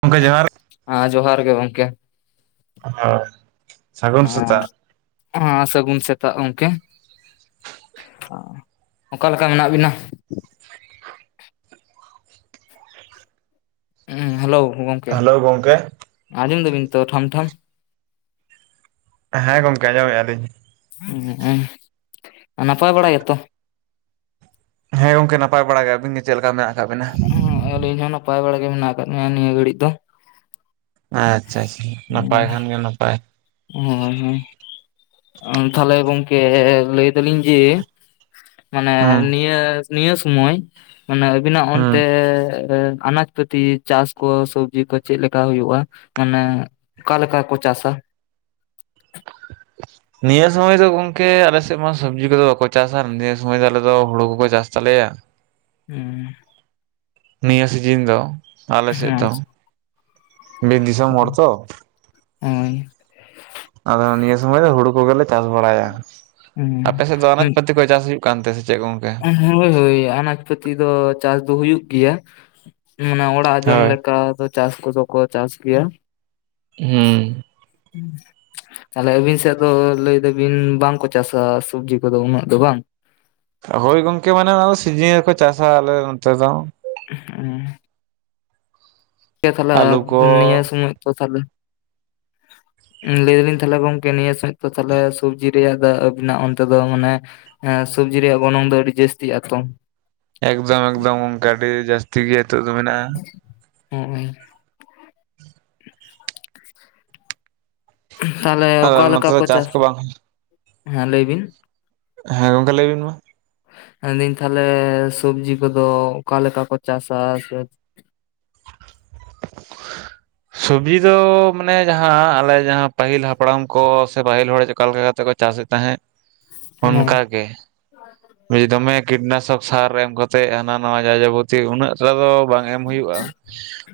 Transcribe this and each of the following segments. ᱜᱚᱝᱠᱮ ᱡᱚᱦᱟᱨ᱾ ᱦᱮᱸ ᱡᱚᱦᱟᱨ ᱜᱮ ᱜᱚᱝᱠᱮ᱾ ᱦᱳᱭ ᱥᱟᱹᱜᱩᱱ ᱥᱮᱛᱟᱜ᱾ ᱦᱮ ᱥᱟᱜᱩᱱ ᱥᱮᱛᱟᱜ ᱜᱚᱝᱠᱮ᱾ ᱚᱠᱟ ᱞᱮᱠᱟ ᱢᱮᱱᱟᱜ ᱵᱤᱱᱟ? ᱦᱮᱸ ᱦᱮᱞᱳ ᱜᱚᱝᱠᱮ ᱦᱮᱞᱳ ᱜᱚᱢᱠᱮ ᱟᱸᱡᱚᱢ ᱫᱟᱵᱤᱱ ᱛᱚ ᱴᱷᱟᱢ ᱴᱷᱟᱢ? ᱦᱮᱸ ᱜᱚᱝᱠᱮ ᱟᱸᱡᱚᱢ ᱮᱫ ᱟ ᱞᱤᱧ᱾ [unintelligible] ᱱᱟᱯᱟᱭ ᱵᱟᱲᱟ ᱜᱮ ᱛᱚ? ᱦᱮᱸ ᱜᱚᱝᱠᱮ ᱱᱟᱯᱟᱭ ᱵᱟᱲᱟ ᱜᱮ ᱟᱵᱤᱱ ᱜᱮ ᱪᱮᱫ ᱞᱮᱠᱟ ᱢᱮᱱᱟᱜ ᱟᱠᱟᱫ ᱵᱤᱱᱟ? ᱦᱮ ᱟᱹᱞᱤᱧ ᱦᱚᱸ ᱱᱟᱯᱟᱭ ᱵᱟᱲᱟ ᱜᱮ ᱢᱮᱱᱟᱜ ᱟᱠᱟᱫ ᱞᱤᱧᱟ ᱱᱤᱭᱟᱹ ᱜᱷᱟᱹᱲᱤᱡ ᱫᱚ᱾ ᱟᱪᱪᱷᱟ ᱟᱪᱪᱷᱟ ᱱᱟᱯᱟᱭ ᱠᱷᱟᱱ ᱜᱮ ᱱᱟᱯᱟᱭ᱾ ᱦᱚᱸ ᱦᱚᱸ ᱛᱟᱦᱞᱮ ᱜᱚᱝᱠᱮ ᱞᱟᱹᱭ ᱫᱟᱞᱤᱧ ᱡᱮ ᱢᱟᱱᱮ ᱦᱩᱸ ᱱᱤᱭᱟᱹ ᱱᱤᱭᱟᱹ ᱥᱩᱢᱳᱭ ᱢᱟᱱᱮ ᱟᱹᱵᱤᱱ-ᱟᱜ ᱚᱱᱛᱮ ᱦᱩᱸ ᱟᱱᱟᱡ ᱯᱟᱛᱤ ᱪᱟᱥ ᱠᱚ ᱥᱚᱵᱡᱤ ᱠᱚ ᱪᱮᱫ ᱞᱮᱠᱟ ᱦᱩᱭᱩᱜᱼᱟ, ᱢᱟᱱᱮ ᱚᱠᱟ ᱞᱮᱠᱟ ᱠᱚ ᱪᱟᱥ-ᱟ᱾ [unintelligible] ᱱᱤᱭᱟᱹ ᱥᱳᱢᱚᱭ ᱫᱚ ᱜᱚᱢᱠᱮ ᱟᱞᱮ ᱥᱮᱫ ᱢᱟ ᱥᱚᱵᱽᱡᱤ ᱠᱚ ᱫᱚ ᱵᱟᱠᱚ ᱪᱟᱥ-ᱟ ᱱᱤᱭᱟᱹ ᱥᱳᱢᱚᱭ ᱫᱚ ᱟᱞᱮ ᱫᱚ ᱦᱳᱲᱳ ᱠᱚ ᱠᱚ ᱪᱟᱥ ᱛᱟᱞᱮᱭᱟ᱾ [inaudible] ᱦᱮᱸ ᱱᱤᱭᱟᱹ ᱥᱤᱡᱤᱱ ᱫᱚ ᱟᱞᱮ ᱥᱮᱫ ᱫᱚ ᱵᱤᱨ ᱫᱤᱥᱚᱢ ᱦᱚᱲ ᱛᱚ, ᱩᱸ ᱟᱫᱚ ᱱᱤᱭᱟᱹ ᱥᱚᱢᱚᱭ ᱫᱚ ᱦᱩᱲᱩ ᱠᱚᱜᱮ ᱞᱮ ᱪᱟᱥ ᱵᱟᱲᱟᱭᱟ, ᱟᱯᱮ ᱦᱮᱸ ᱥᱮᱫ ᱫᱚ ᱟᱱᱟᱡ ᱦᱮᱸ, ᱯᱟᱹᱛᱤ ᱠᱚ ᱪᱟᱥ ᱦᱩᱭᱩᱜ ᱠᱟᱱᱛᱮ ᱥᱮ ᱪᱮᱫ ᱜᱚᱝᱠᱮ? ᱦᱳᱭ ᱦᱳᱭ ᱟᱱᱟᱡ ᱯᱟᱹᱛᱤ ᱫᱚ ᱪᱟᱥ ᱫᱚ ᱦᱩᱭᱩᱜ ᱜᱮᱭᱟ᱾ ᱢᱟᱱᱮ ᱚᱲᱟᱜ ᱡᱚᱢ ᱦᱳᱭ ᱞᱮᱠᱟ ᱪᱟᱥ ᱠᱚᱫᱚ ᱠᱚ ᱪᱟᱥ ᱜᱮᱭᱟ᱾ ᱦᱩᱸ [unintelligible] ᱛᱟᱦᱞᱮ ᱟᱹᱵᱤᱱ ᱥᱮᱫ ᱫᱚ ᱞᱟᱹᱭ ᱫᱟᱹᱵᱤᱱ ᱵᱟᱝ ᱠᱚ ᱪᱟᱥ ᱟ ᱥᱚᱵᱡᱤ ᱠᱚ ᱫᱚ ᱩᱱᱟᱹᱜ ᱫᱚ ᱵᱟᱝ? ᱦᱳᱭ ᱜᱚᱝᱠᱮ ᱢᱟᱱᱮ ᱥᱤᱡᱤᱱ ᱨᱮᱠᱚ ᱪᱟᱥᱟ ᱟᱞᱮ ᱱᱚᱱᱚᱛᱮ ᱫᱚ᱾ ᱦᱮᱸ ᱴᱷᱤᱠ ᱜᱮᱭᱟ ᱛᱟᱦᱚᱞᱮ ᱱᱤᱭᱟ ᱥᱚᱢᱚᱭ [unintelligible] ‍ ᱞᱟᱹᱭ ᱫᱟᱞᱤᱧ ᱛᱟᱦᱞᱮ ᱜᱚᱝᱠᱮ ᱱᱤᱭᱟᱹ ᱥᱟᱢᱚᱡ ᱫᱚ ᱛᱟᱦᱞᱮ ᱥᱚᱵᱡᱤ ᱨᱮᱭᱟᱜ ᱫᱚ ᱟᱹᱵᱤᱱᱟᱜ ᱚᱱᱛᱮ ᱫᱚ ᱢᱟᱱᱮ ᱦᱮᱸ ᱥᱚᱵᱡᱤ ᱨᱮᱭᱟᱜ ᱜᱚᱱᱚᱝ ᱫᱚ ᱟᱹᱰᱤ ᱡᱟᱹᱥᱛᱤᱜ ᱟᱛᱚ? ᱮᱠᱫᱚᱢ ᱮᱠᱫᱚᱢ ᱚᱱᱠᱟ ᱟᱹᱰᱤ ᱡᱟᱹᱥᱛᱤ ᱜᱮ ᱱᱤᱛᱚᱜ ᱫᱚ ᱢᱮᱱᱟᱜᱼᱟ᱾ ᱦᱚᱜ ᱚᱭ ᱛᱟᱦᱞᱮ ᱟᱫᱚ ᱚᱠᱟ ᱟᱞᱮ ᱞᱮᱠᱟ ᱱᱚᱛᱮ ᱫᱚ ᱠᱚ ᱪᱟᱥ ᱵᱟᱝ ᱦᱮᱸ ᱞᱟᱹᱭ ᱵᱤᱱ᱾ ᱦᱮᱸ ᱜᱚᱝᱠᱮ ᱞᱟᱹᱭ ᱵᱤᱱ ᱢᱟ ᱢᱮᱱᱫᱟᱹᱧ ᱛᱟᱦᱚᱞᱮ ᱥᱚᱵᱽᱡᱤ ᱠᱚᱫᱚ ᱚᱠᱟᱞᱮᱠᱟ ᱠᱚ ᱪᱟᱥᱟ ᱥᱮ ᱻ ᱥᱚᱵᱡᱤ ᱫᱚ ᱢᱟᱱᱮ ᱡᱟᱦᱟᱸ ᱟᱞᱮ ᱡᱟᱦᱟᱸ ᱯᱟᱹᱦᱤᱞ ᱦᱟᱯᱲᱟᱢ ᱠᱚ ᱥᱮ ᱯᱟᱹᱦᱤᱞ ᱦᱚᱲ ᱚᱠᱟᱞᱮ ᱞᱮᱠᱟ ᱠᱟᱛᱮ ᱠᱚ ᱪᱟᱥᱮᱫ ᱛᱟᱦᱮᱸᱫ ᱦᱳᱭ ᱚᱱᱠᱟ ᱜᱮ ᱫᱚᱢᱮ ᱠᱤᱴᱱᱟᱥᱚᱠ ᱥᱟᱨ ᱮᱢ ᱠᱟᱛᱮᱜ ᱦᱟᱱᱟ ᱱᱟᱣᱟ ᱡᱟ ᱡᱟᱵᱚᱛᱤ ᱩᱱᱟᱹᱜ ᱴᱟ ᱫᱚ ᱵᱟᱝ ᱮᱢ ᱦᱩᱭᱩᱜᱼᱟ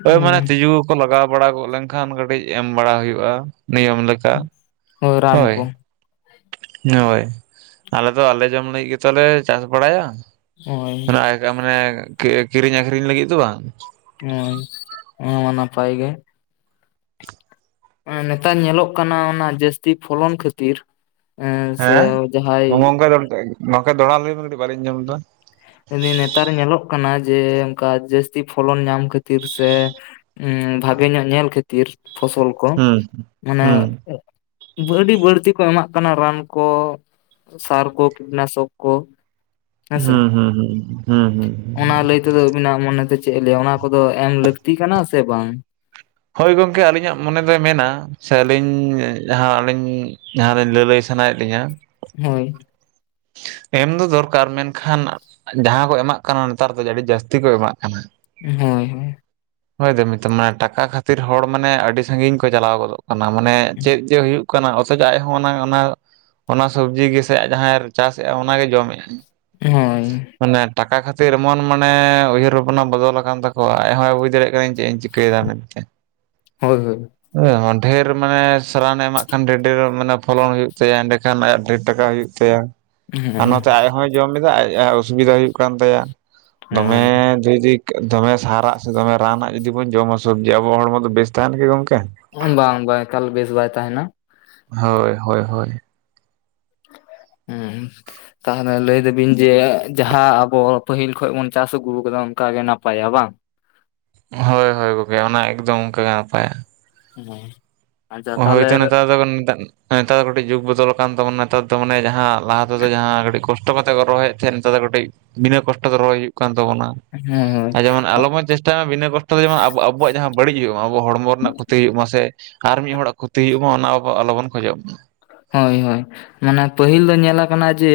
ᱦᱳᱭ ᱢᱟᱱᱮ ᱦᱩᱸ ᱛᱤᱡᱩ ᱠᱚ ᱞᱟᱜᱟᱣ ᱵᱟᱲᱟ ᱜᱚᱫ ᱞᱮᱱᱠᱷᱟᱱ ᱠᱟᱹᱴᱤᱡ ᱮᱢ ᱵᱟᱲᱟ ᱦᱩᱭᱩᱜᱼᱟ ᱱᱤᱭᱚᱢ ᱞᱮᱠᱟ ᱦᱳᱭ ᱨᱟᱢ ᱠᱚ ᱦᱳᱭ ᱟᱞᱮ ᱫᱚ ᱟᱞᱮ ᱡᱚᱢ ᱞᱟᱹᱜᱤᱫ ᱜᱮᱛᱚᱞᱮ ᱪᱟᱥ ᱵᱟᱲᱟᱭᱟ ᱦᱳᱭ ᱢᱟᱱᱮ ᱠᱤᱨᱤᱧ ᱟᱠᱷᱨᱤᱧ ᱞᱟᱹᱜᱤᱫ ᱫᱚ ᱵᱟᱝ ᱦᱚᱭ ᱚᱱᱟ ᱦᱚᱸ ᱱᱟᱯᱟᱭ ᱜᱮ ᱱᱮᱛᱟᱨ ᱧᱮᱞᱚᱜ ᱠᱟᱱᱟ ᱚᱱᱟ ᱡᱟᱹᱥᱛᱤ ᱯᱷᱚᱞᱚᱱ ᱠᱷᱟᱹᱛᱤᱨ ᱥᱮ ᱦᱮᱸ ᱡᱟᱦᱟᱸᱭ ᱚᱝᱠᱟ ᱱᱚᱠᱟᱱ ᱫᱚᱦᱲᱟ ᱞᱟᱹᱭ ᱵᱤᱱ ᱠᱟᱹᱴᱤᱡ ᱵᱟᱝ ᱞᱤᱧ ᱟᱡᱚᱢ ᱞᱮᱫᱟ ᱱᱮᱛᱟᱨ ᱧᱮᱞᱚᱜ ᱠᱟᱱᱟ ᱡᱮ ᱚᱱᱠᱟ ᱡᱟᱹᱥᱛᱤ ᱯᱷᱚᱞᱚᱱ ᱧᱟᱢ ᱠᱷᱟᱹᱛᱤᱨ ᱥᱮ ᱵᱷᱟᱜᱮ ᱧᱚᱜ ᱧᱮᱞ ᱠᱷᱟᱹᱛᱤᱨ ᱯᱷᱚᱥᱚᱞ ᱠᱚ ᱦᱩᱸ ᱢᱟᱱᱮ ᱦᱩᱸ ᱟᱹᱰᱤ ᱵᱟᱹᱲᱛᱤ ᱠᱚ ᱮᱢᱟᱜ ᱠᱟᱱᱟ ᱨᱟᱱ ᱠᱚ ᱥᱟᱨ ᱠᱚ ᱠᱤᱴᱱᱟᱥᱚᱠ ᱠᱚ ᱦᱮᱸᱥᱮ ᱦᱩᱸ ᱦᱩᱸ ᱦᱩᱸ ᱦᱸ ᱦᱩᱸ ᱦᱩᱸ ᱦᱩᱸ ᱚᱱᱟ ᱞᱟᱹᱭ ᱦᱩᱸ ᱛᱮᱫᱚ ᱟᱵᱤᱱᱟᱜ ᱢᱚᱱᱮᱛᱮ ᱪᱮᱫ ᱮ ᱞᱟᱹᱭᱟ ᱚᱱᱟ ᱠᱚᱫᱚ ᱮᱢ ᱞᱟᱹᱠᱛᱤ ᱠᱟᱱᱟ ᱥᱮ ᱵᱟᱝ ᱦᱳᱭ ᱜᱚᱢᱠᱮ ᱟᱹᱞᱤᱧᱟᱜ ᱢᱚᱱᱮ ᱫᱚᱭ ᱢᱮᱱᱟ ᱥᱮ ᱟᱹᱞᱤᱧ ᱡᱟᱦᱟᱸ ᱟᱹᱞᱤᱧ ᱡᱟᱦᱟᱸ ᱟᱞᱤᱧ ᱞᱟᱹᱞᱟᱹᱭ ᱥᱟᱱᱟᱭᱮᱫ ᱞᱤᱧᱟᱹ ᱦᱳᱭ ᱮᱢ ᱫᱚ ᱫᱚᱨᱠᱟᱨ ᱢᱮᱱᱠᱷᱟᱱ ᱡᱟᱦᱟᱸ ᱠᱚ ᱮᱢᱟᱜ ᱠᱟᱱᱟ ᱱᱮᱛᱟᱨ ᱫᱚ ᱟᱹᱰᱤ ᱡᱟᱹᱥᱛᱤ ᱠᱚ ᱮᱢᱟᱜ ᱠᱟᱱᱟ ᱦᱚᱭ ᱦᱚᱭ ᱦᱚᱭ ᱫᱚᱢᱤᱛᱚ ᱢᱟᱱᱮ ᱴᱟᱠᱟ ᱠᱷᱟᱹᱛᱤᱨ ᱦᱚᱲ ᱢᱟᱱᱮ ᱟᱹᱰᱤ ᱥᱟᱺᱜᱤᱧ ᱠᱚ ᱪᱟᱞᱟᱣ ᱜᱚᱫᱚᱜ ᱠᱟᱱᱟ ᱚᱱᱟ ᱢᱟᱱᱮ ᱪᱮᱫ ᱡᱮ ᱦᱩᱭᱩᱜ ᱠᱟᱱᱟ ᱚᱛᱷᱚᱡ ᱟᱡᱦᱚᱸ ᱚᱱᱟ ᱚᱱᱟ ᱚᱱᱟ ᱥᱚᱵᱡᱤ ᱜᱮᱥᱮ ᱟᱡ ᱡᱟᱦᱟᱸ ᱪᱟᱥᱮᱫᱼᱟ ᱚᱱᱟᱜᱮ ᱡᱚᱢᱮᱫᱼᱟ ᱦᱮᱸᱧ ᱢᱟᱱᱮ ᱴᱟᱠᱟ ᱠᱷᱟᱹᱛᱤᱨ ᱮᱢᱚᱱ ᱢᱟᱱᱮ ᱩᱭᱦᱟᱹᱨ ᱵᱷᱟᱵᱽᱚᱱᱟ ᱵᱚᱫᱚᱞ ᱟᱠᱟᱱ ᱛᱟᱠᱚᱣᱟ ᱟᱡᱦᱟᱭ ᱵᱩᱡ ᱫᱟᱲᱮᱭᱟᱜ ᱠᱟᱱᱟᱹᱧ ᱪᱮᱫ ᱤᱧ ᱪᱤᱠᱟᱭᱫᱟ ᱢᱮᱱᱛᱮ ᱦᱳᱭ ᱦᱳᱭ ᱦᱮᱸ ᱰᱷᱮᱨ ᱢᱟᱱᱮ ᱨᱟᱱᱮ ᱮᱢᱟᱜ ᱠᱷᱟᱱ ᱰᱷᱮᱨ ᱰᱷᱮᱨ ᱢᱟᱱᱮ ᱯᱷᱚᱞᱚᱱ ᱦᱩᱭᱩᱜ ᱛᱟᱭᱟ ᱮᱸᱰᱮᱠᱷᱟᱱ ᱟᱭᱟᱜ ᱰᱷᱮᱨ ᱴᱟᱠᱟ ᱦᱩᱭᱩᱜ ᱛᱟᱭᱟ ᱟᱨ ᱱᱚᱛᱮ ᱦᱩᱸ ᱟᱡ ᱦᱚᱸᱭ ᱡᱚᱢ ᱮᱫᱟ ᱟᱡ ᱚᱥᱩᱵᱤᱫᱟ ᱦᱩᱭᱩᱜ ᱠᱟᱱ ᱛᱟᱭᱟ ᱫᱚᱢᱮ ᱫᱷᱤᱨᱤ ᱫᱚᱢᱮ ᱥᱟᱨᱟᱜ ᱥᱮ ᱫᱚᱢᱮ ᱨᱟᱱᱟᱜ ᱡᱩᱫᱤ ᱵᱚᱱ ᱡᱚᱢᱟ ᱥᱚᱵᱡᱤ ᱟᱵᱚᱣᱟᱜ ᱦᱚᱲᱢᱚ ᱫᱚ ᱵᱮᱥ ᱛᱟᱦᱮᱱᱟ ᱠᱤ ᱜᱚᱝᱠᱮ ᱵᱟᱝ ᱵᱟᱝ ᱮᱠᱟᱞ ᱵᱮᱥ ᱵᱟᱭ ᱛᱟᱦᱮᱱᱟ ᱦᱳᱭ ᱦᱳᱭ ᱦᱳᱭ ᱦᱩᱸ ᱛᱟᱦᱚᱞᱮ ᱞᱟᱹᱭ ᱫᱚᱵᱤᱱ ᱵᱤᱱ ᱡᱮ ᱡᱟᱦᱟᱸ ᱟᱵᱚ ᱯᱟᱹᱦᱤᱞ ᱠᱷᱚᱱ ᱵᱚᱱ ᱪᱟᱥ ᱟᱹᱜᱩ ᱟᱠᱟᱫᱟ ᱚᱱᱠᱟ ᱜᱮ ᱱᱟᱯᱟᱭᱟ ᱵᱟᱝ ᱦᱳᱭ ᱦᱳᱭ ᱜᱚᱢᱠᱮ ᱚᱱᱟ ᱮᱠᱫᱚᱢ ᱚᱱᱠᱟ ᱜᱮᱮ ᱱᱟᱯᱟᱭᱟ ᱦᱮᱸ ᱟᱪᱪᱷᱟ ᱛᱟᱦᱚᱞᱮ ᱦᱳᱭᱛᱚ ᱱᱮᱛᱟᱨ ᱫᱚ ᱱᱮᱛᱟᱨ ᱫᱚ ᱠᱟᱹᱴᱤᱡ ᱡᱩᱜ ᱵᱚᱫᱚᱞ ᱟᱠᱟᱱ ᱛᱟᱵᱚᱱᱟ ᱱᱮᱛᱟᱨ ᱫᱚ ᱢᱟᱱᱮ ᱡᱟᱸᱦᱟᱸ ᱞᱟᱦᱟ ᱛᱮᱫᱚ ᱡᱟᱸᱦᱟᱸ ᱠᱟᱹᱴᱤᱡ ᱠᱚᱥᱴᱚ ᱠᱟᱛᱮᱜ ᱠᱚ ᱨᱚᱦᱚᱭᱮᱫ ᱛᱟᱦᱮᱸᱫ ᱱᱮᱛᱟᱨ ᱫᱚ ᱠᱟᱹᱴᱤᱡ ᱵᱤᱱᱟᱹ ᱠᱚᱥᱴᱚ ᱛᱮ ᱨᱚᱦᱚᱭ ᱦᱩᱭᱩᱜ ᱠᱟᱱ ᱛᱟᱵᱚᱱᱟ ᱦᱮᱸ ᱟᱨ ᱡᱮᱢᱚᱱ ᱟᱞᱚ ᱵᱚᱱ ᱪᱮᱥᱴᱟᱭ ᱢᱟ ᱵᱤᱱᱟᱹ ᱠᱚᱥᱴᱚ ᱛᱮ ᱡᱮᱢᱚᱱ ᱟᱵᱩ ᱟᱵ ᱟᱵᱚᱣᱟᱜ ᱡᱟᱸᱦᱟᱸ ᱵᱟᱹᱲᱤᱡ ᱦᱩᱭᱩᱜ ᱟᱵᱚᱣᱟᱜ ᱦᱚᱲᱢᱚ ᱨᱮᱱᱟᱜ ᱠᱷᱚᱛᱤ ᱢᱟᱥᱮ ᱟᱨ ᱢᱤᱫ ᱦᱚᱲᱟᱜ ᱠᱷᱚᱛᱤ ᱦᱩᱭᱩᱜ ᱢᱟ ᱚᱱᱟ ᱟᱵᱚ ᱟᱞᱚᱵᱚᱱ ᱠᱷᱚᱡᱚᱜ ᱢᱟ ᱦᱳᱭ ᱦᱳᱭ ᱢᱟᱱᱮ ᱯᱟᱹᱦᱤᱞ ᱫᱚ ᱧᱮᱞᱟ ᱠᱟᱱᱟ ᱡᱮ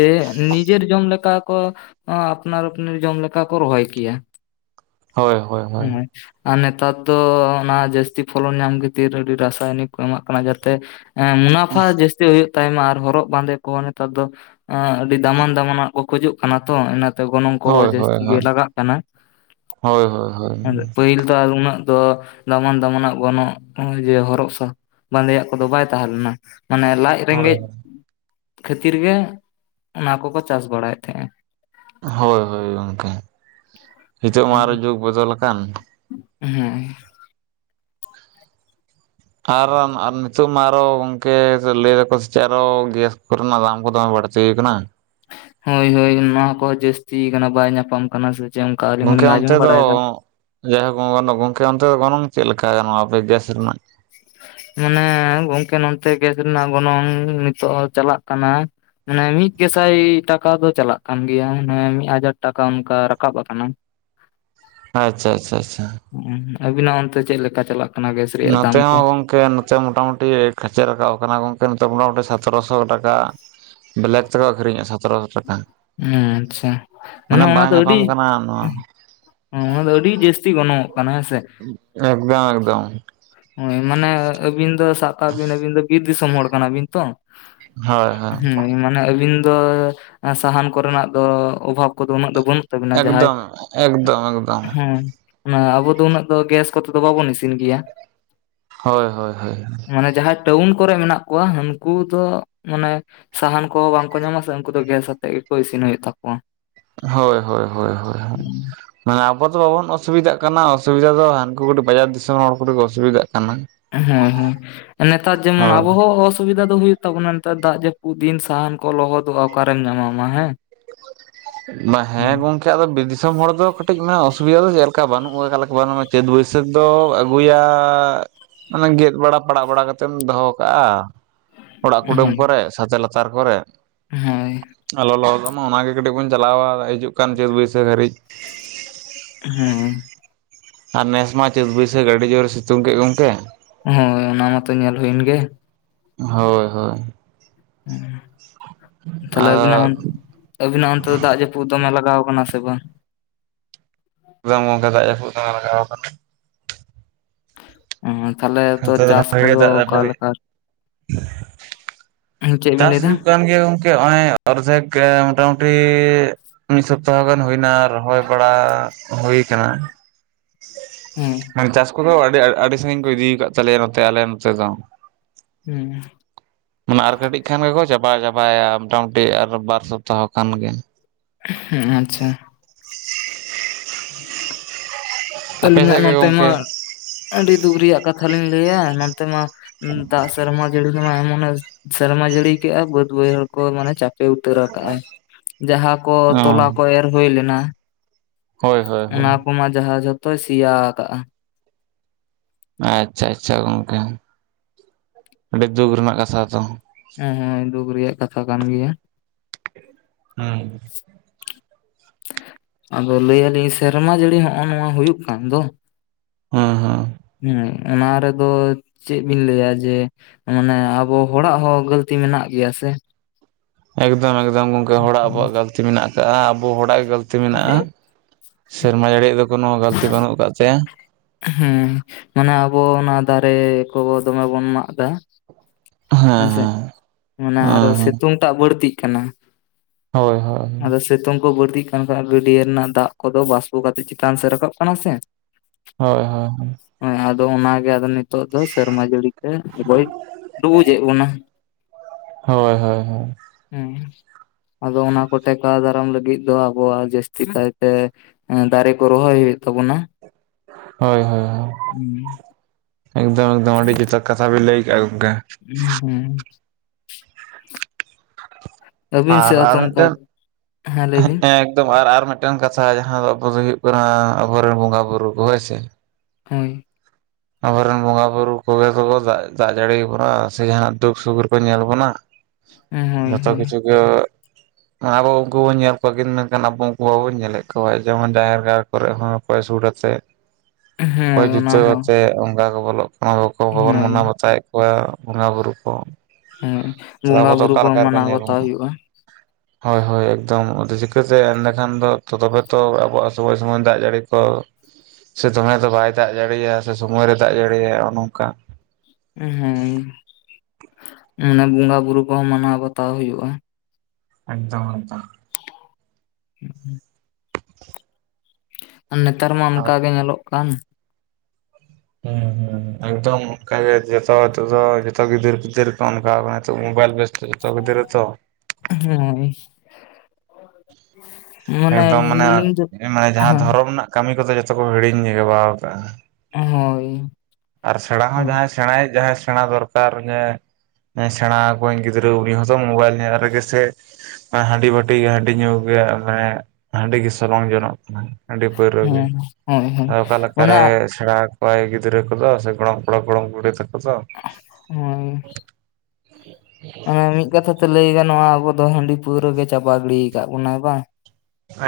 ᱱᱤᱡᱮᱨ ᱡᱚᱢ ᱞᱮᱠᱟ ᱠᱚ ᱟᱯᱱᱟᱨ ᱟᱯᱱᱤᱨ ᱡᱚᱢ ᱞᱮᱠᱟ ᱠᱚ ᱨᱚᱦᱚᱭ ᱠᱮᱭᱟ ᱦᱳᱭ ᱦᱳᱭ ᱦᱳᱭ ᱦᱩᱸ ᱟᱨ ᱱᱮᱛᱟᱨ ᱫᱚ ᱚᱱᱟ ᱡᱟᱹᱥᱛᱤ ᱯᱷᱚᱞᱚᱱ ᱧᱟᱢ ᱠᱷᱟᱹᱛᱤᱨ ᱟᱹᱰᱤ ᱨᱟᱥᱟᱭᱱᱤᱠ ᱠᱚ ᱮᱢᱟᱜ ᱠᱟᱱᱟ ᱡᱟᱛᱮ ᱮᱸ ᱢᱩᱱᱟᱯᱷᱟ ᱡᱟᱹᱥᱛᱤ ᱦᱩᱭᱩᱜ ᱛᱟᱭᱢᱟ ᱟᱨ ᱦᱚᱨᱚᱜ ᱵᱟᱸᱫᱮ ᱠᱚ ᱱᱮᱛᱟᱨ ᱫᱚ ᱮᱸ ᱟᱹᱰᱤ ᱫᱟᱢᱟᱱ ᱫᱟᱢᱟᱱᱟᱜ ᱠᱚ ᱠᱷᱚᱡᱚᱜ ᱠᱟᱱᱟ ᱛᱚ ᱮᱱᱟ ᱛᱮ ᱛᱚ ᱜᱚᱱᱚᱝ ᱠᱚᱦᱚᱸ ᱦᱳᱭ ᱦᱳᱭ ᱡᱟᱹᱥᱛᱤ ᱜᱮ ᱞᱟᱜᱟᱜ ᱠᱟᱱᱟ᱾ ᱦᱳᱭ ᱦᱳᱭ ᱦᱳᱭ᱾ ᱛᱟᱨ ᱩᱱᱟᱹᱜ ᱫᱚ ᱫᱟᱢᱟᱱ ᱫᱟᱢᱟᱱᱟᱜ ᱜᱚᱱᱚ ᱱᱚᱜᱼᱚᱭ ᱡᱮ ᱦᱚᱨᱚᱜᱥᱟ ᱵᱟᱸᱫᱮᱭᱟᱜ ᱠᱚᱫᱚ ᱵᱟᱭ ᱛᱟᱦᱮᱸ ᱞᱮᱱᱟ ᱢᱟᱱᱮ ᱞᱟᱡ ᱦᱳᱭ ᱦᱳᱭ ᱨᱮᱸᱜᱮᱡ ᱠᱷᱟᱹᱛᱤᱨ ᱜᱮ ᱚᱱᱟ ᱠᱚᱠᱚ ᱪᱟᱥ ᱵᱟᱲᱟᱭᱮᱫ ᱛᱟᱦᱮᱸᱜᱼᱟ᱾ ᱦᱳᱭ ᱦᱳᱭ ᱜᱚᱝᱠᱮ᱾ ᱱᱤᱛᱚᱜ ᱢᱟ ᱟᱨᱚ ᱡᱩᱜ ᱵᱚᱫᱚᱞ ᱟᱠᱟᱱ᱾ ᱦᱩᱸ ᱟᱨ ᱟᱨ ᱱᱤᱛᱚᱜ ᱢᱟ ᱟᱨᱚ ᱜᱚᱝᱠᱮ ᱞᱟᱹᱭ ᱫᱟᱠᱚ ᱥᱮ ᱪᱮᱫ ᱟᱨᱚ ᱜᱮᱥ ᱠᱚᱨᱮᱱᱟᱜ ᱫᱟᱢ ᱠᱚ ᱫᱚᱢᱮ ᱵᱟᱲᱛᱤᱭ ᱠᱟᱱᱟ᱾ ᱦᱳᱭ ᱦᱳᱭ ᱱᱚᱣᱟ ᱠᱚ ᱡᱟᱹᱥᱛᱤᱭ ᱠᱟᱱᱟ ᱵᱟᱭ ᱧᱟᱯᱟᱢ ᱠᱟᱱᱟ ᱥᱮ ᱪᱮ ᱚᱱᱠᱟ ᱟᱹᱞᱤᱧ ᱦᱚᱸᱞᱤᱧ ᱟᱸᱡᱚᱢ ᱵᱟᱲᱟᱭᱮᱫᱟ᱾ ᱞᱟᱹᱭᱟ ᱦᱚ ᱵᱟᱝ ᱜᱟᱱᱚᱜ ᱜᱚᱝᱠᱮ ᱚᱱᱛᱮ ᱫᱚ ᱜᱚᱱᱚᱝ ᱪᱮᱫ ᱞᱮᱠᱟ ᱱᱚᱣᱟ ᱟᱯᱮ ᱜᱮᱥ ᱨᱮᱱᱟᱜ? ᱢᱟᱱᱮ ᱜᱚᱝᱠᱮ ᱱᱚᱱᱛᱮ ᱜᱮᱥ ᱨᱮᱱᱟᱜ ᱜᱚᱱᱚᱝ ᱱᱤᱛᱚᱜ ᱦᱚᱸ ᱪᱟᱞᱟᱜ ᱠᱟᱱᱟ ᱢᱟᱱᱮ ᱢᱤᱫ ᱜᱮᱥᱟᱭ ᱴᱟᱠᱟ ᱫᱚ ᱪᱟᱞᱟᱜ ᱠᱟᱱ ᱜᱮᱭᱟ ᱢᱟᱱᱮ ᱢᱤᱫ ᱦᱟᱡᱟᱨ ᱴᱟᱠᱟ ᱚᱱᱠᱟ ᱨᱟᱠᱟᱵ ᱟᱠᱟᱱᱟ᱾ ᱟᱪᱪᱷᱟ ᱟᱪᱪᱷᱟ ᱟᱪᱪᱷᱟ᱾ ᱟᱵᱤᱱᱟᱜ ᱚᱱᱛᱮ ᱪᱮᱫ ᱞᱮᱠᱟ ᱪᱟᱞᱟᱜ ᱠᱟᱱᱟ ᱜᱮᱥ ᱨᱮᱭᱟᱜ ᱫᱟᱢ ᱱᱚᱛᱮ ᱠᱚ ᱦᱚᱸ ᱜᱚᱝ ᱠᱮ ᱱᱚᱛᱮ ᱢᱚᱴᱟᱢᱩᱴᱤ ᱠᱷᱟᱪᱮ ᱨᱟᱠᱟᱵ ᱟᱠᱟᱱᱟ ᱜᱚᱝᱠᱮ ᱱᱚᱛᱮ ᱢᱚᱴᱟᱢᱩᱴᱤ ᱥᱟᱛᱨᱚᱥᱚ ᱴᱟᱠᱟ᱾ ᱵᱞᱮᱠ ᱛᱮᱠᱚ ᱟᱠᱷᱨᱤᱧ ᱮᱜᱼᱟ ᱥᱟᱛᱨᱚ ᱦᱩᱸ ᱟᱪᱪᱷᱟ ᱢᱟᱱᱮ ᱚᱱᱟ ᱵᱟᱭ ᱫᱚ ᱟᱹᱰᱤ ᱧᱟᱯᱟᱢ ᱠᱟᱱᱟ ᱱᱚᱣᱟ ᱚᱱᱟ ᱫᱚ ᱟᱹᱰᱤ ᱡᱟᱹᱥᱛᱤ ᱜᱚᱱᱚᱝᱚᱜ ᱠᱟᱱᱟ᱾ ᱦᱮᱸᱥᱮ? ᱮᱠᱫᱚᱢ ᱮᱠᱫᱚᱢ᱾ ᱦᱳᱭ ᱢᱟᱱᱮ ᱟᱹᱵᱤᱱ ᱫᱚ ᱥᱟᱵ ᱠᱟᱜᱵᱤᱱ ᱟᱹᱵᱤᱱ ᱫᱚ ᱵᱤᱨ ᱫᱤᱥᱚᱢ ᱦᱚᱲ ᱠᱟᱱᱟᱵᱤᱱ ᱛᱚ᱾ ᱦᱚᱭ ᱦᱚᱭ᱾ ᱦᱳᱭ ᱢᱟᱱᱮ ᱟᱹᱵᱤᱱ ᱫᱚ ᱥᱟᱦᱟᱱ ᱠᱚᱨᱮᱱᱟᱜ ᱫᱚ ᱚᱵᱷᱟᱵ ᱠᱚᱫᱚ ᱩᱱᱟᱹᱜ ᱫᱚ ᱵᱟᱹᱱᱩᱜ ᱛᱟᱵᱤᱱᱟ ᱡᱟᱸᱦᱟᱸᱭ ᱮᱠᱫᱚᱢ ᱮᱠᱫᱚᱢ ᱮᱠᱫᱚᱢ ᱦᱩᱸ ᱚᱱᱟ ᱟᱵᱚ ᱫᱚ ᱩᱱᱟᱹᱜ ᱫᱚ ᱜᱮᱥ ᱠᱚᱛᱮ ᱫᱚ ᱵᱟᱵᱚᱱ ᱤᱥᱤᱱ ᱜᱮᱭᱟ᱾ ᱦᱳᱭ ᱦᱳᱭ ᱦᱳᱭ᱾ ᱢᱟᱱᱮ ᱡᱟᱸᱦᱟᱸᱭ ᱴᱟᱣᱩᱱ ᱠᱚᱨᱮ ᱢᱮᱱᱟᱜ ᱠᱚᱣᱟ ᱩᱱᱠᱩ ᱫᱚ ᱢᱟᱱᱮ ᱥᱟᱦᱟᱱ ᱠᱚᱦᱚᱸ ᱵᱟᱝᱠᱚ ᱧᱟᱢᱟ ᱥᱮ ᱩᱱᱠᱩ ᱫᱚ ᱜᱮᱥ ᱟᱛᱮᱜ ᱜᱮᱠᱚ ᱤᱥᱤᱱ ᱦᱩᱭᱩᱜ ᱛᱟᱠᱚᱣᱟ᱾ ᱦᱳᱭ ᱦᱳᱭ ᱦᱳᱭ ᱦᱳᱭ᱾ ᱦᱩᱸ ᱢᱟᱱᱮ ᱟᱵᱚ ᱫᱚ ᱵᱟᱵᱚᱱ ᱚᱥᱩᱵᱤᱫᱟᱜ ᱠᱟᱱᱟ ᱚᱥᱩᱵᱤᱫᱟ ᱫᱚ ᱦᱟᱱᱠᱩ ᱠᱟᱴᱤᱡ ᱵᱟᱡᱟᱨ ᱫᱤᱥᱚᱢ ᱦᱚᱲ ᱠᱚᱫᱚ ᱠᱚ ᱚᱥᱩᱵᱤᱫᱟᱜ ᱠᱟᱱᱟ᱾ ᱦᱩᱸ ᱦᱩᱸ ᱱᱮᱛᱟᱨ ᱡᱮᱢᱚᱱ ᱦᱳᱭ ᱟᱵᱚ ᱦᱚᱸ ᱚᱥ ᱥᱩᱵᱤᱫᱟ ᱫᱚ ᱦᱩᱭᱩᱜ ᱛᱟᱵᱚᱱᱟ ᱱᱮᱛᱟᱨ ᱫᱟᱜ ᱡᱟᱹᱯᱩᱫ ᱫᱤᱱ ᱥᱟᱦᱟᱱ ᱠᱚ ᱞᱚᱦᱚᱫᱚᱜᱼᱟ ᱚᱠᱟᱨᱮᱢ ᱧᱟᱢᱟ ᱢᱟ ᱦᱮᱸ᱾ ᱦᱩᱸ ᱦᱮᱸ ᱜᱚᱝᱠᱮ ᱠᱮ ᱟᱫᱚ ᱵᱤᱨ ᱫᱤᱥᱚᱢ ᱦᱚᱲ ᱫᱚ ᱠᱟᱹᱴᱤᱡ ᱢᱟᱱᱮ ᱚᱥᱚᱵᱤᱫᱟ ᱫᱚ ᱪᱮᱫ ᱞᱮᱠᱟ ᱵᱟᱱᱩᱜ ᱟᱠᱟᱫ ᱞᱮᱠᱟ ᱪᱟᱹᱛ ᱵᱟᱹᱭᱥᱟᱹᱠ ᱫᱚ ᱟᱹᱜᱩᱭᱟ ᱢᱟᱱᱮ ᱜᱮᱫ ᱵᱟᱲᱟ ᱯᱟᱲᱟᱜ ᱵᱟᱲᱟ ᱠᱟᱛᱮᱢ ᱫᱚᱦᱚ ᱠᱟᱜᱼᱟ᱾ ᱚᱲᱟᱜ ᱠᱩᱰᱟᱹᱢ ᱦᱮᱸ ᱠᱚᱨᱮ ᱥᱟᱛᱮ ᱞᱟᱛᱟᱨ ᱠᱚᱨᱮ ᱦᱳᱭ ᱟᱨ ᱞᱚᱞᱚ ᱞᱚᱞᱚ ᱢᱟ ᱚᱱᱟᱜᱤ ᱠᱟᱹᱴᱤᱡ ᱵᱚᱱ ᱪᱟᱞᱟᱣᱟ ᱦᱤᱡᱩᱜ ᱠᱟᱱ ᱪᱟᱹᱛ ᱵᱟᱹᱭᱥᱟᱹᱠᱷ ᱫᱷᱟᱹᱨᱤᱡ᱾ ᱦᱩᱸ ᱟᱨ ᱱᱮᱥ ᱢᱟ ᱪᱟᱹᱛ ᱵᱟᱹᱭᱥᱟᱹᱠᱷ ᱜᱟᱹᱰᱤ ᱡᱳᱨᱮ ᱥᱤᱛᱩᱝ ᱠᱮᱜ ᱜᱚᱝᱠᱮ᱾ ᱦᱳᱭ ᱚᱱᱟ ᱢᱟᱛᱚ ᱧᱮᱞ ᱦᱩᱭᱮᱱ ᱜᱮ᱾ ᱦᱳᱭ ᱦᱳᱭ᱾ ᱛᱟᱦᱞᱮ ᱟᱫᱚ ᱟᱹᱵᱤᱱᱟᱜ ᱟᱹᱵᱤᱱᱟᱜ ᱚᱱᱛᱮ ᱫᱚ ᱫᱟᱜ ᱡᱟᱹᱯᱩᱫ ᱫᱚᱢᱮ ᱞᱟᱜᱟᱣ ᱠᱟᱱᱟ ᱥᱮ ᱵᱟᱝ? ᱮᱠᱫᱚᱢ ᱚᱝᱠᱟ ᱫᱟᱜ ᱡᱟᱹᱯᱩᱫ ᱫᱚᱢᱮ ᱞᱟᱜᱟᱣ ᱟᱠᱟᱱᱟ᱾ ᱚ ᱛᱟᱦᱞᱮ ᱛᱚ ᱱᱚᱛᱮ ᱫᱚ ᱪᱟᱥ ᱵᱷᱟᱜᱮ ᱜᱮ ᱠᱚᱫᱚ ᱫᱟᱜ ᱡᱟᱹᱯᱩᱫ ᱚᱠᱟᱞᱮᱠᱟᱨ? [inaudible] ᱪᱮᱫ ᱵᱤᱱ ᱪᱟᱥ ᱞᱟᱹᱭ ᱮᱫᱟ? ᱦᱩᱭᱩᱜ ᱠᱟᱱ ᱜᱮᱭᱟ ᱜᱚᱝᱠᱮ ᱦᱚᱸᱚᱭ ᱚᱨᱫᱷᱮᱠ ᱢᱚᱴᱟᱢᱩᱴᱤ ᱢᱤᱫ ᱥᱚᱯᱛᱟᱦᱚ ᱛᱮᱢᱟ ᱵᱤᱱ ᱦᱩᱭᱱᱟ ᱨᱚᱦᱚᱭ ᱵᱟᱲᱟ ᱦᱩᱭ ᱠᱟᱱᱟ ᱦᱮᱸ ᱢᱟᱱᱮ ᱪᱟᱥ ᱠᱚᱫᱚ ᱟᱹᱰᱤ ᱟᱹᱰᱤ ᱥᱟᱺᱜᱤᱧ ᱠᱚ ᱤᱫᱤᱣᱠᱟᱜ ᱛᱟᱞᱮᱭᱟ ᱱᱚᱛᱮ ᱟᱞᱮ ᱱᱚᱛᱮ ᱫᱚ ᱦᱩᱸ ᱢᱟᱱᱮ ᱟᱨ ᱠᱟᱹᱴᱤᱡ ᱠᱷᱟᱱ ᱜᱮᱠᱚ ᱪᱟᱵᱟ ᱪᱟᱵᱟᱭᱟ ᱢᱚᱴᱟᱢᱩᱴᱤ ᱟᱨ ᱵᱟᱨ ᱥᱚᱯᱛᱟᱦᱚ ᱠᱷᱟᱱ ᱜᱮ ᱟᱪᱪᱷᱟ ᱟᱯᱮ ᱥᱮᱫ ᱟᱹᱞᱤᱧᱟᱜ ᱜᱮ ᱱᱚᱛᱮ ᱢᱟ ᱜᱚᱝᱠᱮ ᱟᱹᱰᱤ ᱫᱩᱠ ᱨᱮᱭᱟᱜ ᱠᱟᱛᱷᱟ ᱞᱤᱧ ᱞᱟᱹᱭᱟ ᱱᱚᱱᱛᱮ ᱢᱟ ᱫᱟᱜ ᱥᱮᱨᱢᱟ ᱡᱟᱹᱲᱤ ᱫᱚᱢᱟ ᱮᱢᱚᱱᱮ ᱥᱮᱨᱢᱟ ᱡᱟᱹᱲᱤ ᱠᱮᱜᱟ ᱵᱟᱹᱫᱽ ᱵᱟᱹᱭᱦᱟᱹᱲ ᱠᱚ ᱢᱟᱱᱮ ᱪᱟ ᱯᱮ ᱩᱛᱟᱹᱨᱟ ᱟᱠᱟᱜ ᱟᱭ ᱡᱟᱦᱟᱸ ᱠᱚ ᱚ ᱛᱚᱞᱟ ᱠᱚ ᱮᱨ ᱦᱩᱭ ᱞᱮᱱᱟ ᱦᱳᱭ ᱦᱳᱭ ᱚᱱᱟ ᱦᱳᱭ ᱠᱚᱢᱟ ᱡᱟᱦᱟ ᱡᱷᱚᱛᱚᱭ ᱥᱮᱭᱟ ᱟᱠᱟᱜ-ᱟ ᱟᱪᱪᱷᱟ ᱟᱪᱪᱷᱟ ᱜᱚᱝᱠᱮ ᱟᱹᱰᱤ ᱫᱩᱠ ᱨᱮᱱᱟᱜ ᱠᱟᱛᱷᱟ ᱛᱚ ᱦᱮᱸ ᱦᱮᱸ ᱫᱩᱠ ᱨᱮᱭᱟᱜ ᱠᱟᱛᱷᱟ ᱠᱟᱱ ᱜᱮᱭᱟ ᱦᱩᱸ ᱟᱫᱚ ᱞᱟᱹᱭᱟᱞᱤᱧ ᱥᱮᱨᱢᱟ ᱡᱟᱹᱲᱤ ᱦᱚᱸᱜ-ᱚ ᱱᱚᱣᱟ ᱦᱩᱭᱩᱜ ᱠᱟᱱ ᱫᱚ ᱦᱩᱸ ᱦᱩᱸ ᱦᱩᱸ ᱚᱱᱟ ᱨᱮᱫᱚ ᱪᱮᱫ ᱵᱤᱱ ᱞᱟᱹᱭᱟ ᱡᱮ ᱢᱟᱱᱮ ᱟᱵᱚ ᱦᱚᱲᱟᱜ ᱦᱚᱸ ᱜᱟᱹᱞᱛᱤ ᱢᱮᱱᱟᱜ ᱜᱮᱭᱟ ᱥᱮ ᱮᱠᱫᱚᱢ ᱮᱠᱫᱚᱢ ᱜᱚᱝᱠᱮ ᱦᱚᱲᱟᱜ ᱟᱵᱚᱣᱟᱜ ᱜᱟᱹᱞᱛᱤ ᱢᱮᱱᱟᱜ ᱟᱠᱟᱜ-ᱟ ᱟᱵᱚ ᱦᱚᱲᱟᱜ ᱜᱮ ᱜᱟᱹᱞᱛᱤ ᱢᱮᱱᱟᱜᱟ ᱥᱮᱨᱢᱟ ᱡᱟᱹᱲᱤᱭᱟ ᱫᱚ ᱠᱳᱱᱳ ᱜᱟᱹᱞᱛᱤ ᱵᱟᱹᱱᱩᱜ ᱟᱠᱟᱫ ᱛᱟᱭᱟ ᱦᱩᱸ ᱢᱟᱱᱮ ᱟᱵᱚ ᱚᱱᱟ ᱫᱟᱨᱮ ᱠᱚ ᱫᱚᱢᱮ ᱵᱚᱱ ᱢᱟᱜ ᱫᱟ ᱦᱮᱸ ᱦᱮᱸᱥᱮ ᱦᱮᱸ ᱚᱱᱟ ᱟᱨᱚ ᱦᱮᱸ ᱥᱤᱛᱩᱝᱴᱟᱜ ᱵᱟᱹᱲᱛᱤᱜ ᱠᱟᱱᱟ ᱦᱳᱭ ᱦᱳᱭ ᱟᱫᱚ ᱥᱮᱛᱳᱝ ᱠᱚ ᱵᱟᱹᱲᱛᱤ ᱮᱱᱠᱷᱟᱱ ᱜᱟᱹᱰᱭᱟᱹ ᱱᱟᱜ ᱫᱟᱜ ᱠᱚᱫᱚ ᱵᱟᱥᱯᱚ ᱠᱟᱛᱮ ᱪᱮᱛᱟᱱ ᱥᱮᱫ ᱨᱟᱠᱟᱵ ᱠᱟᱱᱟ ᱥᱮ ᱦᱳᱭ ᱦᱳᱭ ᱦᱳᱭ ᱚᱱᱮ ᱟᱫᱚ ᱚᱱᱟᱜᱮ ᱟᱫᱚ ᱱᱤᱛᱚᱜ ᱫᱚ ᱥᱮᱨᱢᱟ ᱡᱟᱹᱲᱤᱛᱮ ᱟᱵᱚᱭ ᱰᱩᱵᱩᱡᱮᱜ ᱵᱚᱱᱟ ᱦᱳᱭ ᱦᱳᱭ ᱦᱳᱭ ᱦᱩᱸ ᱟᱫᱚ ᱚᱱᱟ ᱠᱚ ᱴᱮᱠᱟᱣ ᱫᱟᱨᱟᱢ ᱞᱟᱹᱜᱤᱫ ᱫᱚ ᱟᱵᱚᱣᱟᱜ ᱡᱟᱹᱥᱛᱤ ᱠᱟᱭᱛᱮ ᱫᱟᱨᱮ ᱠᱚ ᱨᱚᱦᱚᱭ ᱦᱩᱭᱩᱜ ᱛᱟᱵᱚᱱᱟ ᱦᱳᱭ ᱦᱳᱭ ᱦᱳᱭ ᱮᱠᱫᱚᱢ ᱮᱠᱫᱚᱢ ᱟᱹᱰᱤ ᱡᱛᱦᱟᱛ ᱠᱟᱛᱷᱟ ᱵᱤᱱ ᱞᱟᱹᱭ ᱠᱮᱜ-ᱟ ᱜᱚᱝᱜᱮ ᱩᱸ ᱦᱩᱸ ᱟᱹᱵᱤᱱ ᱟᱨ ᱥᱮᱫ ᱦᱚᱸᱛᱚ ᱟᱨ ᱚᱱᱠᱟ ᱢᱮᱴᱮᱱ ᱦᱮᱸ ᱞᱟᱹᱭ ᱵᱤᱱ [unintelligible] ᱚ ᱟᱨ ᱟᱨ ᱢᱮᱴᱟᱝ ᱠᱟᱛᱷᱟ ᱡᱟᱦᱟᱸ ᱫᱚ ᱟᱵᱚ ᱫᱚ ᱦᱩᱭᱩᱜ ᱠᱟᱱᱟ ᱟᱵᱚᱨᱮᱱ ᱵᱚᱸᱜᱟ ᱵᱳᱩᱨᱩ ᱠᱚ ᱦᱳᱭ ᱥᱮ ᱦᱳᱭ ᱟᱵᱚᱨᱮᱱ ᱵᱚᱸᱜᱟ ᱵᱩᱨᱩ ᱠᱚᱜᱮ ᱛᱚᱠᱚ ᱫᱟᱜ ᱡᱟᱹᱲᱤ ᱭᱟᱵᱚᱱᱟ ᱥᱮ ᱡᱟᱦᱟᱱᱟᱜ ᱫᱩᱠ ᱥᱩᱠ ᱨᱮ ᱠᱚ ᱧᱮᱞ ᱵᱚᱱᱟ ᱦᱳᱭ ᱡᱷᱚᱛᱚ ᱦᱳᱭ ᱠᱤᱪᱷᱩ ᱜᱮ ᱟᱵᱚ ᱩᱱᱠᱩ ᱵᱚᱱ ᱧᱮᱞ ᱠᱚᱠᱤᱱ ᱢᱮᱱᱠᱷᱟᱱ ᱟᱵᱚ ᱩᱱᱠᱩ ᱵᱟᱵᱚᱱ ᱧᱮᱞᱮᱫ ᱠᱚᱣᱟ ᱡᱮᱢᱚᱱ ᱡᱟᱦᱮᱨ ᱜᱟᱲ ᱠᱚᱨᱮᱜ ᱦᱚᱸ ᱚᱠᱚᱭ ᱥᱩᱴ ᱟᱛᱮᱫ ᱚᱠᱚ ᱦᱳᱭ ᱚᱱᱟ ᱡᱩᱛᱟᱹᱣ ᱦᱚᱸ ᱟᱛᱮ ᱚᱝᱠᱟ ᱠᱚ ᱵᱚᱞᱚᱜ ᱠᱟᱱᱟ ᱵᱟᱵᱚᱱ ᱦᱳᱭ ᱢᱟᱱᱟᱣ ᱵᱟᱛᱟᱣᱮᱫ ᱠᱚᱣᱟ ᱠᱚᱣᱟ ᱵᱚᱸᱜᱟ ᱵᱩᱨᱩ ᱠᱚ ᱦᱮᱸ ᱛᱟᱦᱚᱞᱮ ᱵᱚᱸᱜᱟ ᱟᱵᱚ ᱫᱚ ᱵᱩᱨᱩ ᱚᱠᱟ ᱠᱚ ᱞᱮᱠᱟ ᱨᱮᱠᱚ ᱢᱟᱱᱟᱣ ᱧᱮᱞ ᱵᱟᱛᱟᱣ ᱵᱚᱱᱟ ᱦᱩᱭᱩᱜᱼᱟ᱾ [inaudible] ᱦᱳᱭ ᱦᱳᱭ ᱮᱠᱫᱚᱢ ᱟᱹᱰᱤ ᱪᱤᱠᱟᱹᱛᱮ ᱮᱸᱰᱮᱠᱷᱟᱱ ᱫᱚ ᱛᱚᱵᱮ ᱛᱚ ᱟᱵᱚᱣᱟᱜ ᱥᱚᱢᱚᱭ ᱥᱚᱢᱚᱭ ᱫᱟᱜ ᱡᱟᱹᱲᱤ ᱠᱚ᱾ ᱥᱮ ᱫᱚᱢᱮ ᱫᱚ ᱵᱟᱭ ᱫᱟᱜ ᱡᱟᱲᱟᱹᱲᱤᱭᱟ ᱥᱮ ᱥᱚᱢᱚᱭ ᱨᱮ ᱫᱟᱜ ᱡᱟᱲᱤᱭᱟ ᱚᱱᱚᱝᱠᱟ᱾ ᱦᱩᱸ ᱚᱱᱟ ᱵᱚᱸᱜᱟ ᱵᱩᱨᱩ ᱠᱚᱦᱚᱸ ᱢᱟᱱᱟᱣ ᱵᱟᱛᱟᱣ ᱦᱩᱭᱩᱜᱼᱟ᱾ ᱮᱠᱫᱚᱢ ᱮᱠᱫᱚᱢ᱾ ᱦᱮᱸ᱾ ᱱᱮᱛᱟᱨ ᱢᱟ ᱟᱨ ᱚᱱᱠᱟ ᱜᱮ ᱧᱮᱞᱚᱜ ᱠᱟᱱ᱾ ᱦᱮᱸ ᱦᱮᱸ᱾ ᱮᱠᱫᱚᱢ ᱱᱚᱝᱠᱟᱜᱮ ᱡᱚᱛᱚ ᱛᱮᱫᱚ ᱡᱚᱛᱚ ᱜᱤᱫᱟᱹᱨᱯᱤᱫᱟᱹᱨ ᱚᱱᱠᱟᱣ ᱠᱟᱱᱟ ᱱᱤᱛᱚᱜ ᱢᱳᱵᱟᱤᱞ ᱵᱮᱥᱛᱚ᱾ [unintelligible] [inaudible] ᱮᱠᱫᱚᱢ ᱢᱟᱱᱮ ᱢᱟ ᱮ ᱡᱟᱦᱟᱸ ᱦᱮᱸ ᱫᱷᱚᱨᱚᱢ ᱨᱮᱱᱟᱜ ᱠᱟᱹᱢᱤ ᱠᱚᱫᱚ ᱡᱚᱛᱚ ᱠᱚ ᱦᱤᱲᱤᱧ ᱜᱟᱵᱟᱣ ᱟᱠᱟᱜ-ᱟ᱾ ᱮᱸᱦᱳᱭ᱾ ᱟᱨ ᱥᱮᱬᱟ ᱦᱚᱸ ᱡᱟᱦᱟᱸᱭ ᱥᱮᱬᱟᱭ ᱡᱟᱦᱟᱸᱭ ᱥᱮᱬᱟ ᱫᱚᱨᱠᱟᱨ ᱜᱮᱸ᱾ ᱮᱸ ᱥᱮᱬᱟ ᱣᱟᱠᱚᱣᱟᱹᱧ ᱜᱤᱫᱽᱨᱟᱹ ᱩᱱᱤ ᱦᱚᱸᱛᱚ ᱢᱳᱵᱟᱭᱤᱞ ᱧᱮᱞ ᱠᱟᱛᱮ ᱜᱮᱥᱮ ᱦᱟᱺᱰᱤ ᱵᱟᱹᱴᱤ ᱜᱮ ᱦᱟᱺᱰᱤ ᱧᱩ ᱜᱮ ᱢᱮ ᱦᱟᱺᱰᱤ ᱜᱮ ᱥᱚᱞᱚᱝ ᱡᱚᱱᱚᱜ ᱦᱟᱹᱰᱤ ᱯᱟᱹᱣᱨᱟᱹ ᱜᱮ ᱦᱮᱸ ᱦᱳᱭ ᱟ ᱦᱳᱭ ᱚᱠᱟ ᱚᱱᱟ ᱞᱮᱠᱟᱨᱮ ᱥᱮᱬᱟ ᱚᱸᱠᱚᱭ ᱜᱤᱫᱽᱨᱟᱹ ᱠᱚᱫᱚ ᱥᱮ ᱜᱚᱲᱚᱢ ᱠᱚᱲᱟ ᱜᱚᱲᱚᱢ ᱠᱩᱲᱤ ᱛᱟᱠᱚ ᱫᱚ ᱦᱳᱸᱭ᱾ ᱚᱧᱮ ᱢᱤᱫ ᱠᱟᱛᱷᱟ ᱛᱮ ᱞᱟᱹᱭ ᱜᱟᱱᱚᱜᱼᱟ ᱟᱵᱚ ᱫᱚ ᱦᱟᱺᱰᱤ ᱯᱟᱹᱣᱨᱟᱹ ᱜᱮ ᱪᱟᱵᱟ ᱜᱤᱲᱤ ᱠᱟᱫ ᱵᱚᱱᱟᱭ ᱵᱟᱝ!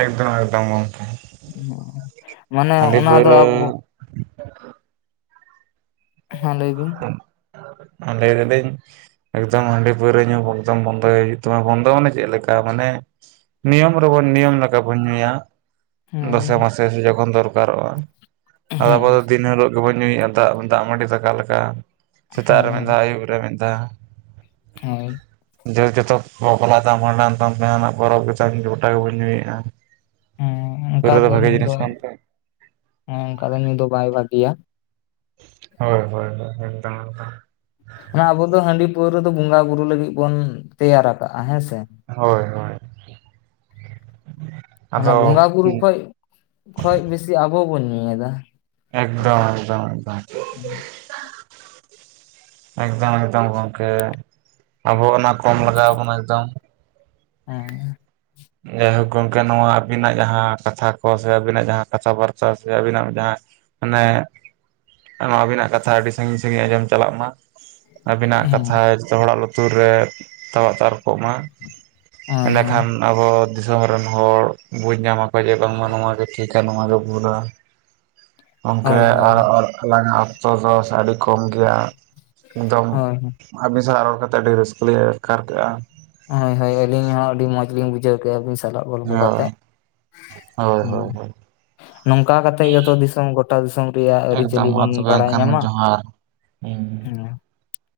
ᱮᱠᱫᱚᱢ ᱮᱠᱫᱚᱢ ᱜᱮ ᱾ ᱦᱩᱸ ᱩᱸ ᱢᱟᱱᱮ ᱚᱱᱟ ᱫᱚ ᱟᱵᱚ ᱦᱮᱸ ᱞᱟᱹᱭ ᱵᱤᱱ᱾ [unintelligible] ᱞᱟᱹᱭ ᱫᱟᱞᱤᱧ᱾ ᱮᱠᱫᱚᱢ ᱦᱟᱺᱰᱤ ᱯᱟᱹᱣᱨᱟᱹ ᱧᱩ ᱮᱠᱫᱚᱢ ᱵᱚᱱᱫᱚᱭ ᱦᱩᱭᱩᱜ ᱛᱟᱢᱟ ᱵᱚᱱᱫᱚ ᱢᱟᱱᱮ ᱪᱮᱫᱞᱮᱠᱟ ᱢᱟᱱᱮ- -ᱱᱤᱭᱚᱢ ᱨᱮᱵᱚᱱ ᱱᱤᱭᱚᱢ ᱞᱮᱠᱟᱵᱚᱱ ᱧᱩᱭᱟ᱾ ᱫᱚᱥᱮ ᱦᱮᱸ ᱢᱟᱥᱮ ᱡᱚᱠᱷᱚᱱ ᱫᱚᱨᱠᱟᱨᱚᱜᱼᱟ ᱦᱮᱸ ᱟᱵᱚ ᱫᱤᱱ ᱦᱤᱞᱳᱜ- ᱜᱮᱵᱚᱱ ᱧᱩᱭᱮᱜᱼᱟ ᱫᱟᱜ ᱫᱟᱜ ᱢᱟᱹᱰᱤ ᱫᱟᱠᱟ ᱞᱮᱠᱟ ᱥᱮᱛᱟᱜ ᱨᱮ ᱢᱤᱫᱷᱟᱣ ᱦᱮᱸ ᱟᱭᱩᱵ ᱨᱮ ᱢᱤᱫ ᱫᱷᱟᱣ᱾ ᱦᱳᱸᱭ᱾ ᱡ ᱡᱚᱛᱚ ᱵᱟᱯᱞᱟ ᱛᱟᱢ ᱵᱷᱟᱸᱰᱟᱱ ᱛᱟᱢ ᱡᱟᱦᱟᱱᱟᱜ ᱯᱚᱨᱚᱵᱽ ᱜᱮᱛᱟᱢ [inaudible] ᱜᱚᱴᱟ ᱜᱮᱵᱚᱱ ᱧᱩᱭᱮᱫᱼᱟ᱾ ᱦᱮᱸ ᱚᱱᱠᱟ ᱯᱟᱹᱨᱟᱹ ᱫᱚ ᱵᱷᱟᱜᱮ ᱧᱩ ᱡᱤᱱᱤᱥ ᱠᱟᱱ ᱛᱮ ᱦᱮᱸ ᱚᱱᱠᱟ ᱫᱚ ᱧᱩ ᱫᱚ ᱵᱟᱭ ᱵᱟᱜᱤᱭᱟ᱾ ᱦᱳᱭ ᱦᱳᱭ ᱦᱳᱭ ᱮᱠᱫᱚᱢᱮᱠᱫᱚᱢ [inaudible] ᱚᱱᱟ ᱟᱵᱚ ᱫᱚ ᱦᱟᱺᱰᱤ ᱯᱟᱹᱣᱨᱟᱹ ᱫᱚ ᱵᱚᱸᱜᱟ ᱵᱩᱨᱩ ᱞᱟᱹᱜᱤᱫ ᱵᱚᱱ ᱛᱮᱭᱟᱨ ᱟᱠᱟᱜ-ᱟ ᱦᱮᱸᱥᱮ᱾ ᱦᱳᱭ ᱦᱳᱭ᱾ ᱚᱱᱟ ᱟᱫᱚ ᱵᱚᱸᱜᱟ ᱵᱩᱨᱩ ᱠᱷᱚᱡ ᱠᱷᱚᱡ ᱵᱮᱥᱤ ᱟᱵᱚ ᱵᱚᱱ ᱧᱩᱭᱮᱫᱟ᱾ ᱮᱠᱫᱚᱢ ᱮᱠᱫᱚᱢ ᱮᱠᱫᱚᱢ᱾ ᱮᱠᱫᱚᱢ ᱮᱠᱫᱚᱢ ᱜᱚᱢᱠᱮ ᱟᱵᱚ ᱚᱱᱟ ᱠᱚᱢ ᱞᱟᱜᱟᱣ ᱟᱵᱚᱱᱟ ᱮᱠᱫᱚᱢ᱾ ᱦᱩᱸ᱾ ᱡᱟᱭᱦᱳᱠ ᱜᱚᱢᱠᱮ ᱱᱚᱣᱟ ᱟᱹᱵᱤᱱᱟᱜ ᱡᱟᱦᱟᱸ ᱠᱟᱛᱷᱟ ᱠᱚ ᱥᱮ ᱟᱹᱵᱤᱱᱟᱜ ᱡᱟᱦᱟᱸ ᱠᱟᱛᱷᱟ ᱵᱟᱨᱛᱟ ᱥᱮ ᱟᱹᱵᱤᱱᱟᱜ ᱡᱟᱦᱟᱸ ᱢᱟᱱᱮ ᱱᱚᱣᱟ ᱟᱹᱵᱤᱱᱟᱜ ᱠᱟᱛᱷᱟ ᱟᱹᱰᱤ ᱥᱟᱺᱜᱤᱧ ᱥᱟᱺᱜᱤᱧ ᱟᱸᱡᱚᱢ ᱪᱟᱞᱟᱜ ᱢᱟ᱾ ᱟᱵᱤᱱᱟᱜ ᱠᱟᱛᱷᱟ ᱦᱮᱸ ᱡᱚᱛᱚ ᱦᱚᱲᱟᱜ ᱞᱩᱛᱩᱨ ᱨᱮ ᱛᱟᱣᱟᱜ ᱛᱟᱨᱠᱳᱜ ᱢᱟ᱾ ᱦᱳᱭ ᱦᱳᱭ ᱮᱸᱰᱮᱠᱷᱟᱱ ᱟᱵᱚ ᱫᱤᱥᱚᱢ ᱨᱮᱱ ᱦᱚᱲ ᱵᱩᱡᱽ ᱧᱟᱢᱟᱠᱚ ᱡᱮ ᱵᱟᱝᱢᱟ ᱱᱚᱣᱟ ᱜᱮ ᱴᱷᱤᱠ᱾ ᱱᱚᱣᱟ ᱜᱮ ᱵᱷᱩᱞᱟ᱾ ᱜᱚᱝᱠᱮ ᱦᱳᱭ ᱟᱨ ᱟᱨ ᱟᱞᱟᱝᱟᱜ ᱛᱚ ᱫᱚᱥ ᱟᱹᱰᱤ ᱠᱚᱢ ᱜᱮᱭᱟ ᱮᱠᱫᱚᱢ᱾ ᱦᱳᱭ ᱦᱳᱭ ᱟᱹᱵᱤᱱ ᱥᱟᱶ ᱨᱚᱲ ᱠᱟᱛᱮ ᱟᱹᱰᱤ ᱨᱟᱹᱥᱠᱟᱹ ᱞᱤᱧ ᱟᱴᱠᱟᱨ ᱠᱮᱜᱼᱟ᱾ ᱦᱳᱭ ᱦᱳᱭ ᱟᱹᱞᱤᱧ ᱦᱚᱸ ᱟᱹᱰᱤ ᱢᱚᱸᱡᱽ ᱞᱤᱧ ᱵᱩᱡᱷᱟᱹᱣ ᱠᱮᱜᱼᱟ ᱟᱹᱵᱤᱱ ᱥᱟᱞᱟᱜ ᱜᱚᱞᱯᱚ ᱦᱳᱭ ᱠᱟᱛᱮᱜ᱾ ᱦᱳᱭ ᱦᱮᱸ ᱦᱳᱭ ᱦᱳᱭ᱾ ᱱᱚᱝᱠᱟ ᱠᱟᱛᱮᱜ ᱜᱮᱛᱚ ᱫᱤᱥᱚᱢ ᱜᱚᱴᱟ ᱫᱤᱥᱚᱢ ᱨᱮᱭᱟᱜ ᱟᱹᱨᱤ ᱮᱠᱫᱚᱢ ᱪᱟᱹᱞᱤ ᱢᱟ ᱵᱚᱱ ᱛᱚᱵᱮ ᱵᱟᱲᱟᱭ ᱮᱱᱠᱷᱟᱱ ᱧᱟᱢᱟ᱾ ᱡᱚᱦᱟᱨ ᱦᱩᱸ᱾ ᱦᱮᱸ